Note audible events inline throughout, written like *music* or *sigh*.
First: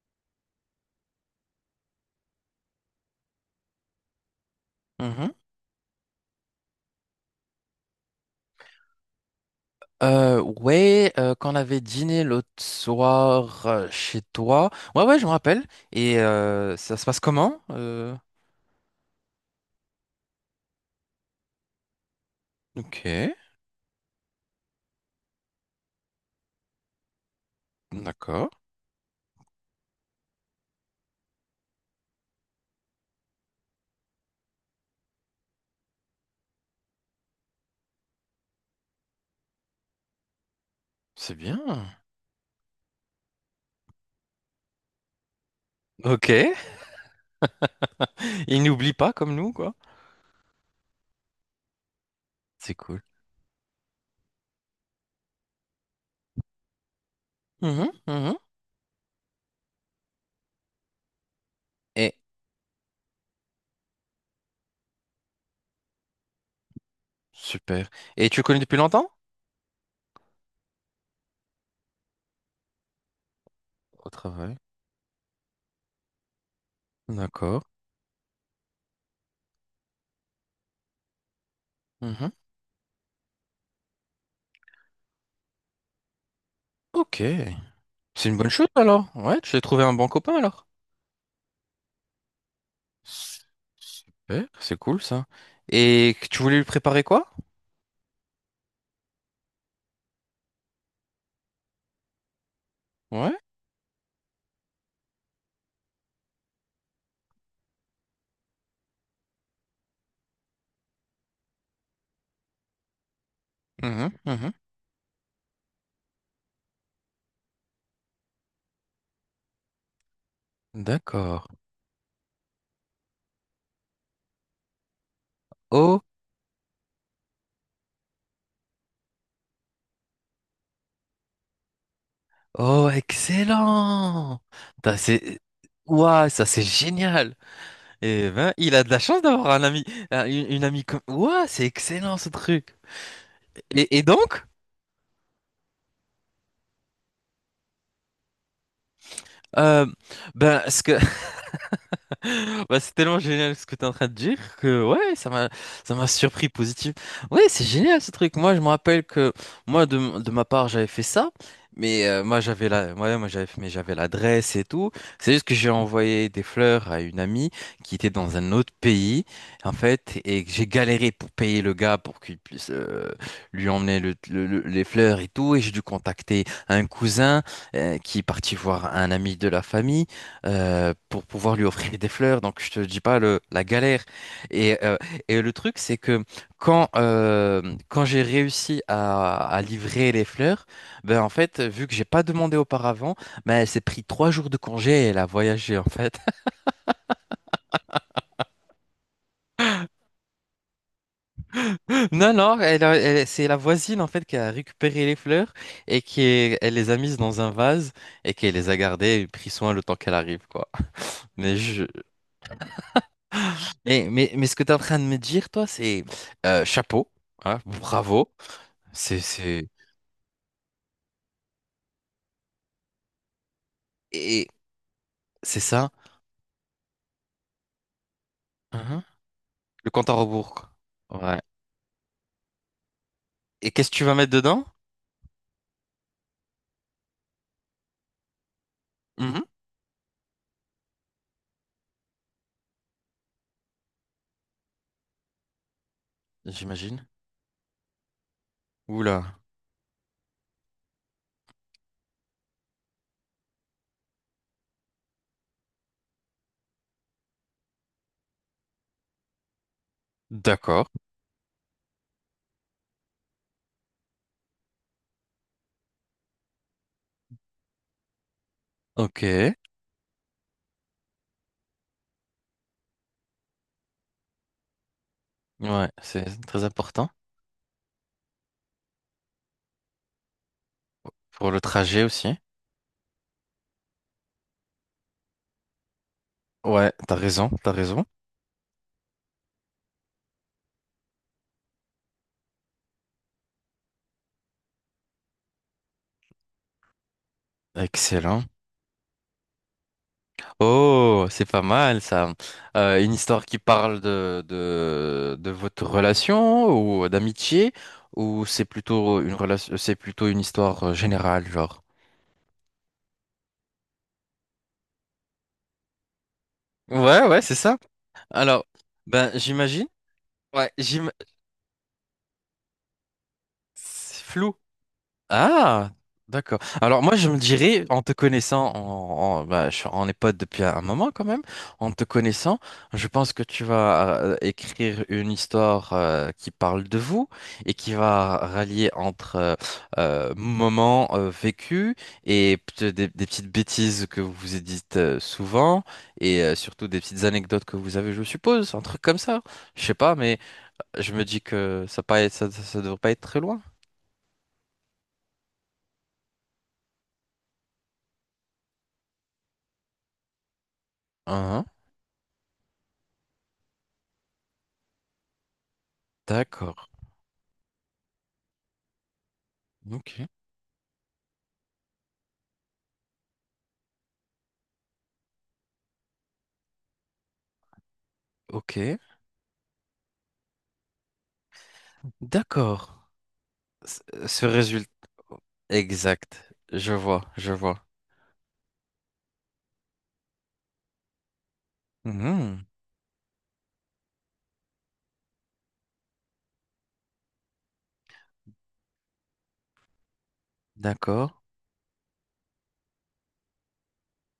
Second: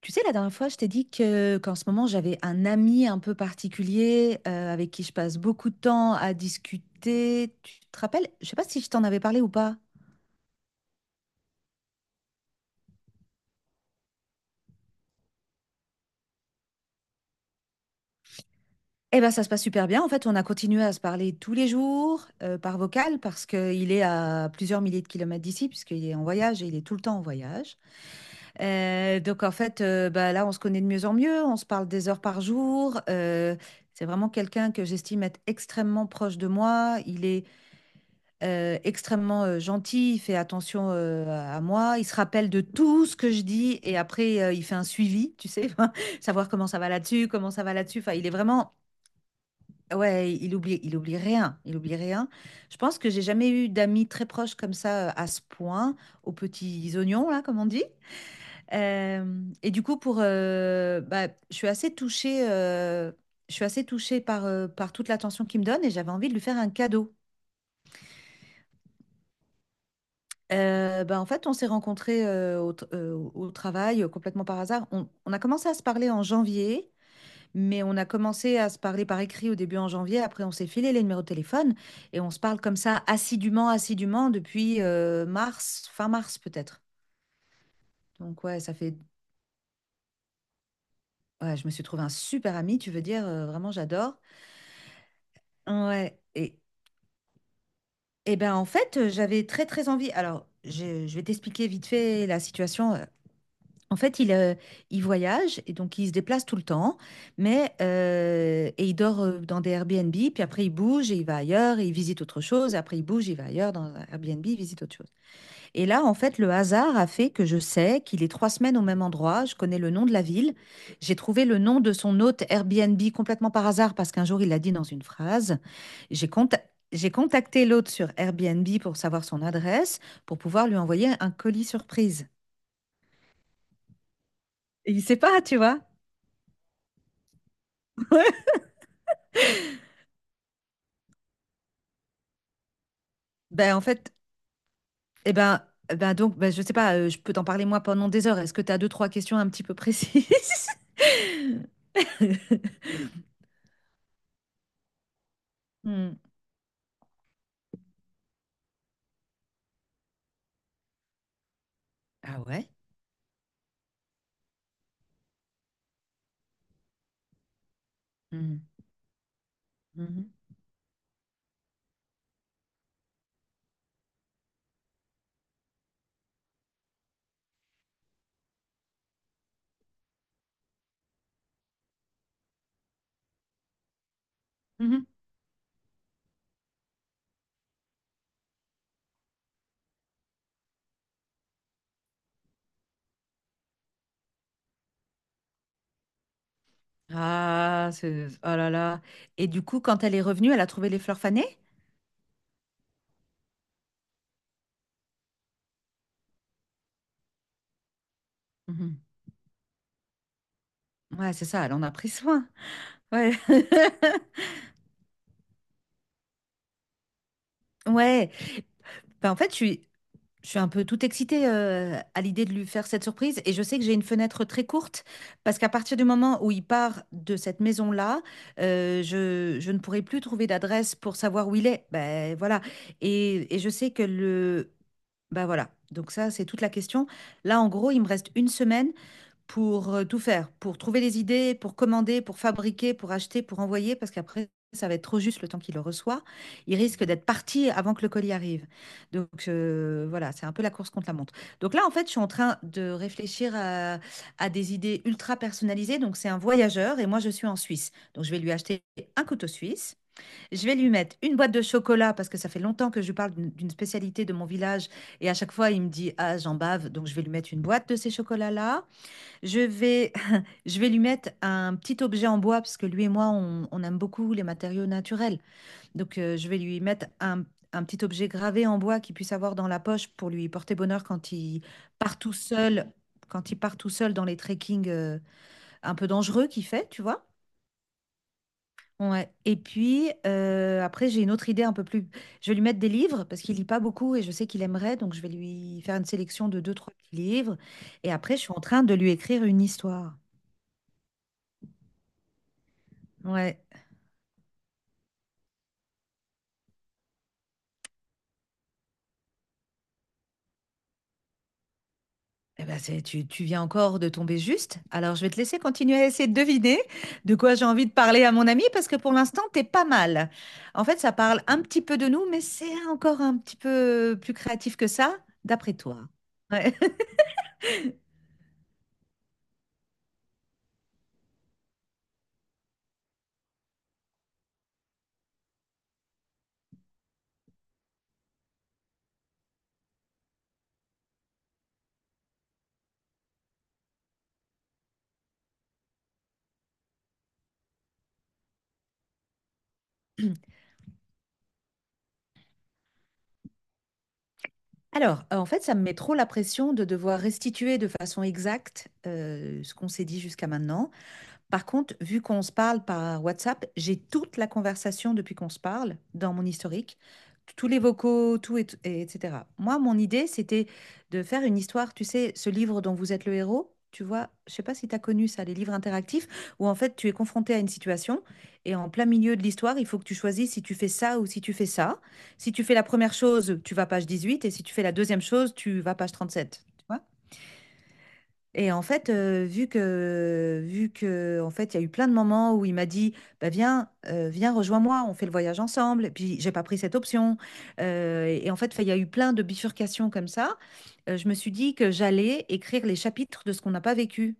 Tu sais, la dernière fois, je t'ai dit que qu'en ce moment, j'avais un ami un peu particulier avec qui je Mhm. passe beaucoup de temps à discuter. Tu te rappelles? Je sais pas si je t'en avais parlé ou pas. Ouais, Quand on avait dîné l'autre soir chez toi. Ouais, ouais, je me rappelle. Et ça se passe comment? Eh ben, ça se passe super bien. En fait, on a continué à se parler tous les jours par Ok, vocal parce qu'il est à plusieurs milliers de kilomètres d'ici, puisqu'il est en voyage et il est tout le temps en voyage. d'accord, Donc, en fait, bah, là, on se connaît de mieux en mieux. On se parle des heures par jour. C'est vraiment quelqu'un que j'estime être extrêmement proche de moi. Il est extrêmement gentil, il fait attention c'est à bien. à moi, il se rappelle de tout ce que je dis et après il fait un suivi, tu sais, *laughs* Ok, savoir comment ça va là-dessus, comment ça va là-dessus. Enfin, il est *laughs* il vraiment, n'oublie pas comme nous, quoi. ouais, il oublie rien, il oublie rien. C'est Je pense cool. que j'ai jamais eu d'amis très proches comme ça à ce point, aux petits oignons là, comme on dit. Mhm, mhm. Et du coup, bah, je suis assez touchée. Je suis assez touchée par toute l'attention qu'il me donne et j'avais envie de lui faire un cadeau. Super. Et tu le connais depuis longtemps? Bah, en fait, on s'est rencontrés au travail Au complètement travail. par hasard. On a commencé à se parler en janvier, D'accord. mais on a commencé à se parler par écrit au début en janvier. Après, on s'est filé les numéros de téléphone et Mhm. on se parle comme ça assidûment, assidûment depuis mars, fin mars peut-être. Ok. C'est une Donc bonne ouais, chose ça fait... alors. Ouais, tu as trouvé un bon copain alors. Ouais, je me suis trouvé un super ami, tu veux dire, S- vraiment, j'adore. Super, c'est cool ça. Et Ouais, que tu voulais et, lui préparer quoi? et ben en fait, j'avais très très envie. Alors, je vais t'expliquer vite fait la situation. Ouais. En fait, il voyage et donc il se déplace tout le temps, et il dort dans des Airbnb, puis après il bouge et il va ailleurs et il visite autre chose, et après il bouge, il va ailleurs dans un Mhm, Airbnb, mhm. il visite autre chose. Et là, en fait, le hasard a fait que je sais qu'il est 3 semaines au même endroit, je connais le nom de la ville, j'ai trouvé D'accord. le nom de son hôte Airbnb complètement par hasard parce qu'un jour il l'a dit dans une phrase. Oh, J'ai conta- j'ai contacté l'hôte sur Airbnb pour savoir son adresse, pour pouvoir lui envoyer un colis surprise. oh, excellent. Et T'as- il sait C'est... pas, tu vois. Ouah, ça c'est génial. Et ben, il a de la chance d'avoir un ami, une amie comme. Ouah, c'est excellent ce truc. Ben, en Et fait, donc, eh ben, eh ben donc, ben, je sais pas, je peux t'en parler moi pendant des heures. Est-ce que tu as deux, trois questions un petit peu euh, ben, précises? ce que *laughs* bah, c'est tellement génial ce que tu es en train de dire que ouais, ça m'a Hmm. surpris positif. Ouais, c'est génial ce truc. Moi, je me rappelle que moi de ma part, j'avais fait ça, mais moi Ah j'avais ouais? la ouais, moi j'avais mais j'avais l'adresse et tout. C'est juste que j'ai envoyé des fleurs à une amie qui était dans un Hmm. autre pays en fait Mhm. et que j'ai galéré pour payer le gars pour qu'il puisse lui emmener les fleurs et tout et j'ai dû contacter un cousin qui est parti voir un ami de la famille pour pouvoir lui offrir des fleurs. Donc, je te dis pas la galère. Et, euh, Mhm. et le truc, c'est que quand, euh, quand j'ai réussi à livrer les fleurs, ben, en fait, vu que j'ai pas demandé auparavant, ben, elle s'est pris trois jours de congé et elle a voyagé, en fait. *laughs* Ah, c'est... Oh là là. Et du coup, quand elle est revenue, elle a trouvé les fleurs fanées? Non, non, c'est la voisine, en fait, qui a récupéré les fleurs et elle les a mises dans un vase et qui les a Mhm. gardées et pris soin le temps qu'elle arrive, quoi. Ouais, c'est Mais ça, elle en je, a pris soin. Ouais. *laughs* Mais, mais ce que tu es en train de me dire, toi, c'est chapeau, hein, Ouais. bravo, c'est Ben, en fait, c'est je suis un peu tout excitée à l'idée de lui faire cette surprise et je sais que j'ai une fenêtre et très courte parce c'est qu'à ça. partir du moment où il part de cette maison-là, Mhm. Je ne Le pourrai compte à plus trouver rebours, quoi. d'adresse pour Ouais. savoir où il est. Ben voilà. Je Et qu'est-ce sais que tu que vas mettre dedans? le... Ben voilà. Donc ça, c'est toute la question. Là, en gros, il me reste une semaine Mhm. pour tout faire, pour trouver les idées, pour commander, pour fabriquer, pour acheter, pour envoyer, parce qu'après, ça va être trop juste le temps qu'il le reçoit. Il risque J'imagine. d'être parti avant que le colis arrive. Oula. Donc voilà, c'est un peu la course contre la montre. Donc là, en fait, je suis en train de réfléchir à des idées ultra personnalisées. Donc c'est un voyageur et moi, je suis en Suisse. Donc je vais lui acheter un couteau suisse. Je vais D'accord. lui mettre une boîte de chocolat parce que ça fait longtemps que je lui parle d'une spécialité de mon village et à chaque fois, il me dit, ah, j'en bave. Donc je vais lui mettre une boîte de ces chocolats-là. Ok. Ouais, Je vais, *laughs* je vais lui mettre un petit objet en bois parce que lui et moi, on aime beaucoup les matériaux naturels. Donc, c'est je vais très lui mettre important un petit objet gravé en bois qu'il puisse avoir dans la poche pour lui porter bonheur quand pour le il trajet part tout aussi. seul, quand il part tout seul dans les trekking un peu dangereux qu'il fait, Ouais, tu t'as vois. raison, t'as raison. Ouais. Et puis, après, j'ai une autre idée un peu plus. Je vais lui mettre des livres parce qu'il lit pas beaucoup et je sais qu'il aimerait. Donc, je vais lui faire une sélection de deux, trois petits livres. Et après, je Excellent. suis en train de lui écrire une histoire. Oh, c'est pas mal ça. Une histoire qui Ouais. parle de votre relation ou d'amitié ou c'est plutôt une relation, c'est plutôt une histoire générale, genre. Eh ben, c'est, tu viens encore de tomber juste. Alors, je vais te laisser continuer à essayer de deviner Ouais, de ouais, c'est quoi j'ai ça. envie de parler à mon ami Alors, parce que pour ben l'instant, t'es pas j'imagine. mal. Ouais, En fait, j'im... ça parle un petit peu de nous, mais c'est encore un petit peu c'est plus flou. créatif que ça, d'après Ah, toi. d'accord. Ouais. Alors moi, je me dirais, en te connaissant, bah, on est potes depuis un moment quand même, en te connaissant, je pense que tu vas écrire une histoire qui parle de vous et qui va rallier entre moments vécus et peut-être des petites bêtises que vous vous dites souvent et surtout des petites anecdotes que vous avez, je suppose, un truc comme ça. Je sais pas, mais je me dis que ça devrait pas être très loin. *laughs* Alors, en fait, ça me met trop la pression de devoir restituer de façon exacte ce qu'on s'est dit jusqu'à maintenant. Hein. Par contre, vu qu'on se parle par WhatsApp, j'ai toute la conversation depuis qu'on se parle dans mon D'accord. historique, tous les vocaux, tout et etc. Moi, mon Ok, idée, c'était de faire une histoire, tu sais, ce livre dont vous êtes le héros, tu vois, je sais pas si tu as connu ça, les livres interactifs, où en fait, tu es confronté à une situation et en ok, plein milieu de l'histoire, il faut que tu choisisses si tu fais ça ou si tu fais ça. Si tu fais la d'accord. première chose, tu vas Ce page 18 Ce et si tu fais résultat la deuxième chose, tu vas page exact, 37. je vois, je vois. Et en fait, vu que en fait, il y a eu plein de moments où Mhm, il m'a dit: «Bah, viens, viens, rejoins-moi, on fait le voyage ensemble» et puis j'ai pas pris cette option, et en fait, enfin, il y a eu plein de bifurcations comme ça. Je d'accord. me suis dit que j'allais écrire les chapitres de ce qu'on n'a pas vécu,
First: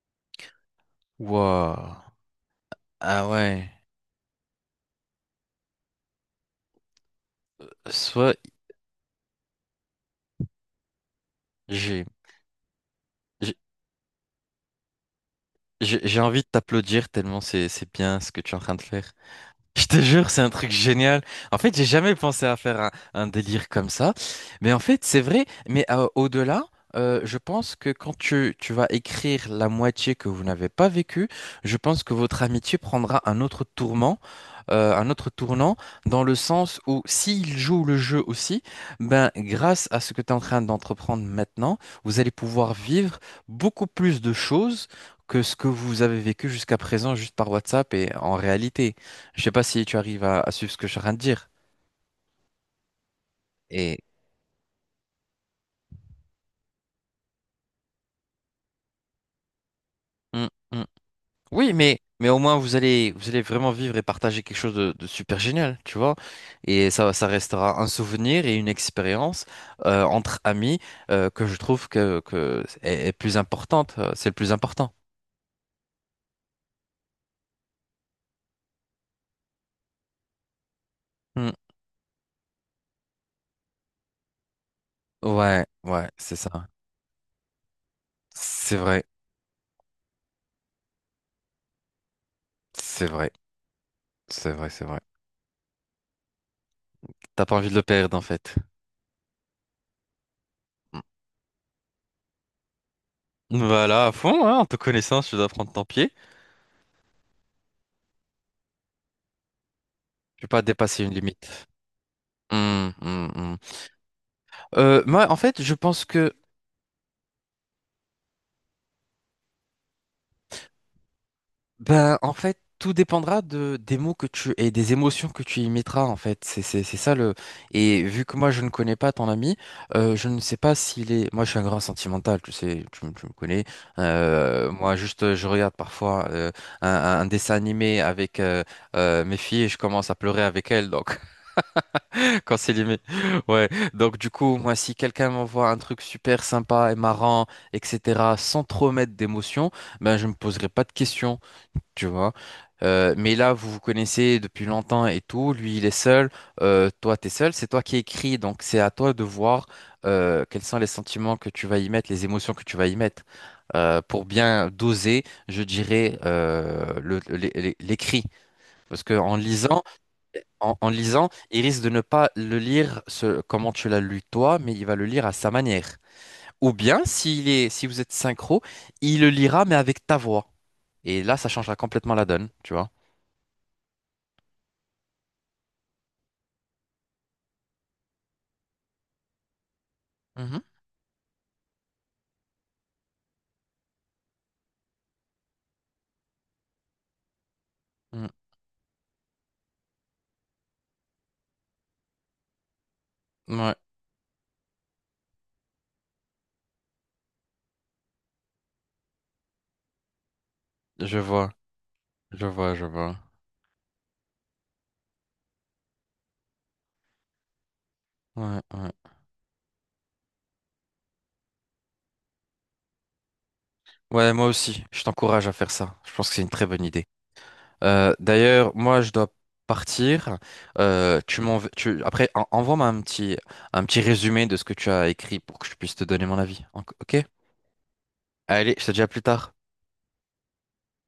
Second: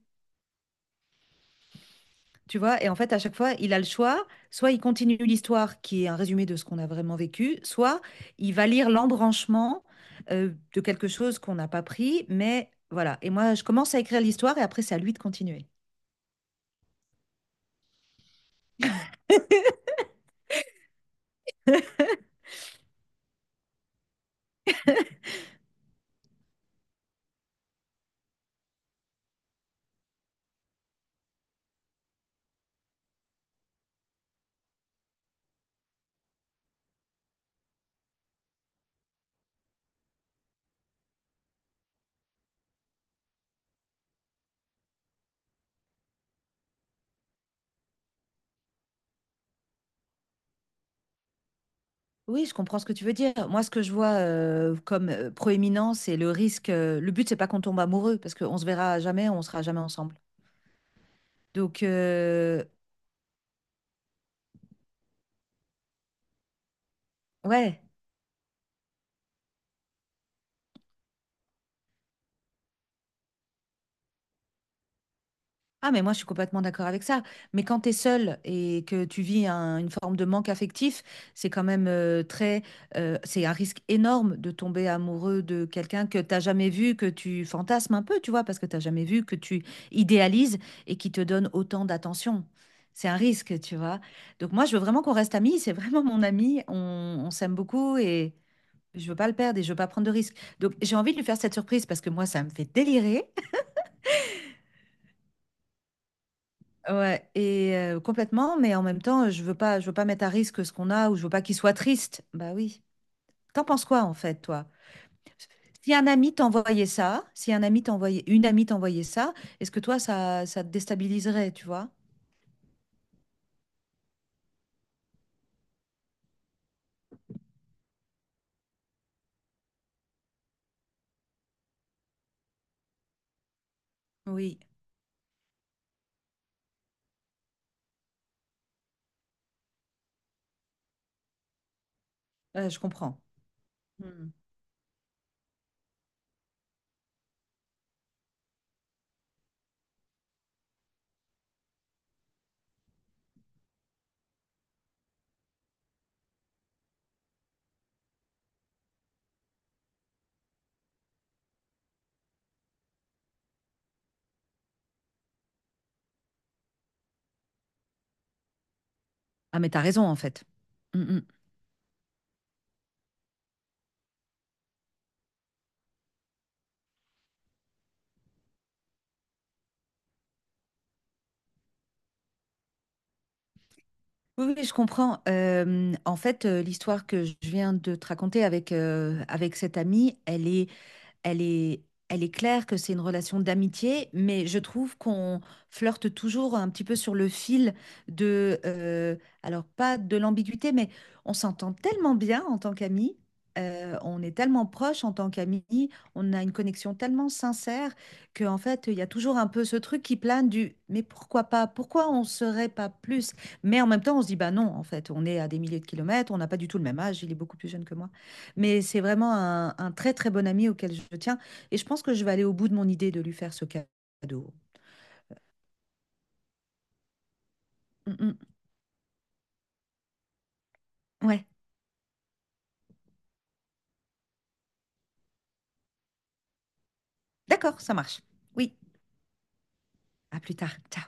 Waouh. tu vois? Et en fait, à Ah chaque fois, ouais. il a le choix, soit il continue l'histoire qui est un résumé de ce qu'on a vraiment vécu, soit Soit il va lire l'embranchement, de quelque chose qu'on n'a pas j'ai pris, mais voilà et j'ai moi, je commence à écrire l'histoire et après, c'est à lui de continuer. J'ai envie de t'applaudir tellement c'est bien ce que tu es en train de faire. Je te jure, c'est un truc génial. En fait, j'ai jamais pensé à faire un délire comme ça. Mais en fait, c'est vrai. Mais au-delà, je pense que tu vas écrire la moitié que vous n'avez pas vécue, je pense que votre amitié prendra un autre tourment un autre tournant dans le sens où s'il joue le jeu aussi, ben, grâce à ce que tu es en train d'entreprendre maintenant, vous allez pouvoir vivre beaucoup plus de choses que ce que vous avez vécu jusqu'à présent juste par WhatsApp et en réalité. Je sais pas si tu arrives à suivre ce que je suis en train de dire. Oui, je comprends ce que tu veux dire. Moi, ce que je Et vois comme proéminent, c'est le risque. Le but, c'est pas qu'on tombe amoureux, parce qu'on se verra jamais, on sera jamais ensemble. Mm, mm. Oui, Donc, mais au moins vous allez vraiment vivre et partager quelque chose de super génial, tu vois. Et ça ouais. restera un souvenir et une expérience entre amis que je trouve est plus importante. C'est le plus important. Ah, mais moi, je suis complètement d'accord avec ça. Mais quand tu es seul et que tu vis une forme de manque affectif, Hmm. c'est quand même très. C'est un risque énorme de tomber amoureux Ouais, de quelqu'un ouais, que c'est tu ça. jamais vu, que tu fantasmes un peu, tu vois, parce que C'est tu vrai, jamais vu, que tu idéalises et qui te donne autant d'attention. c'est C'est un vrai, risque, tu vois. Donc, c'est moi, vrai, je veux c'est vrai. vraiment qu'on reste amis. C'est vraiment mon ami. On T'as s'aime pas envie de le beaucoup perdre en et fait. je veux pas le perdre et je veux pas prendre de risques. Donc, j'ai Hmm. envie de lui faire cette surprise parce que moi, ça me fait délirer. Voilà, à fond, hein, en te connaissant, si tu dois prendre ton pied. Ouais, complètement, mais en même temps, je veux pas mettre à Tu peux pas risque ce qu'on dépasser a une ou je veux pas qu'il limite. soit triste. Bah oui. Hmm, hmm, hmm. T'en penses quoi en fait, toi? Moi, en fait, je Si pense un que ami t'envoyait ça, si un ami t'envoyait, une amie t'envoyait ça, est-ce que toi, ça te déstabiliserait, tu vois? ben, en fait, tout dépendra des mots que tu et des émotions que tu y mettras, en fait. C'est ça le. Et vu que moi, je ne connais pas ton ami, je ne sais pas s'il est. Moi, je suis un grand sentimental, tu sais, tu me connais. Oui, Moi, juste, je regarde parfois un dessin animé avec mes filles et je commence à pleurer avec elles, donc, *laughs* quand c'est je animé. comprends. Ouais. Donc, Mm. du coup, moi, si quelqu'un m'envoie un truc super sympa et marrant, etc., sans trop mettre d'émotion, ben, je ne me poserai pas de questions, tu vois. Mais là, vous vous connaissez depuis longtemps et tout. Lui, il est seul. Toi, t'es seul. C'est toi qui écris. Donc, c'est à toi de voir quels sont les sentiments que tu vas y mettre, les émotions que tu vas y mettre. Pour bien doser, je dirais, l'écrit. Parce que en Ah, mais t'as lisant, raison en fait. En Mm, mm. lisant, il risque de ne pas le lire ce, comment tu l'as lu toi, mais il va le lire à sa manière. Ou bien, si vous êtes synchro, il le lira, mais avec ta voix. Et là, ça changera complètement la donne, tu vois. Oui, oui, je comprends. En fait, l'histoire que je viens de te raconter avec, avec cette amie, elle Mhm, est elle est, elle est claire que c'est une relation d'amitié, mais je trouve qu'on flirte toujours un petit peu sur le fil mhm. de, alors pas de l'ambiguïté, mais on s'entend tellement bien en tant qu'amis. Ouais, On est tellement proches en tant qu'amis, on a une connexion tellement sincère que en fait, il y a toujours un peu ce truc qui plane du mais je pourquoi vois, pas? Pourquoi on je serait vois, je pas vois. plus? Mais en même temps, on se dit bah non, en fait, on est à des milliers de kilomètres, on n'a pas du tout le même âge, il est beaucoup plus jeune que moi. Ouais, Mais ouais. c'est vraiment un très très bon ami auquel je tiens. Et je pense que je vais aller au bout de mon idée de lui faire ce Ouais, moi cadeau. aussi, je t'encourage à faire ça. Je pense que c'est une très bonne idée. Mm, mm. D'ailleurs, moi, je dois partir. Ouais, Après, envoie-moi un petit résumé de ce que tu as écrit pour que je puisse te donner mon avis. Ok? d'accord, ça marche. Allez, Oui, je te dis à plus tard. à plus tard. Ciao.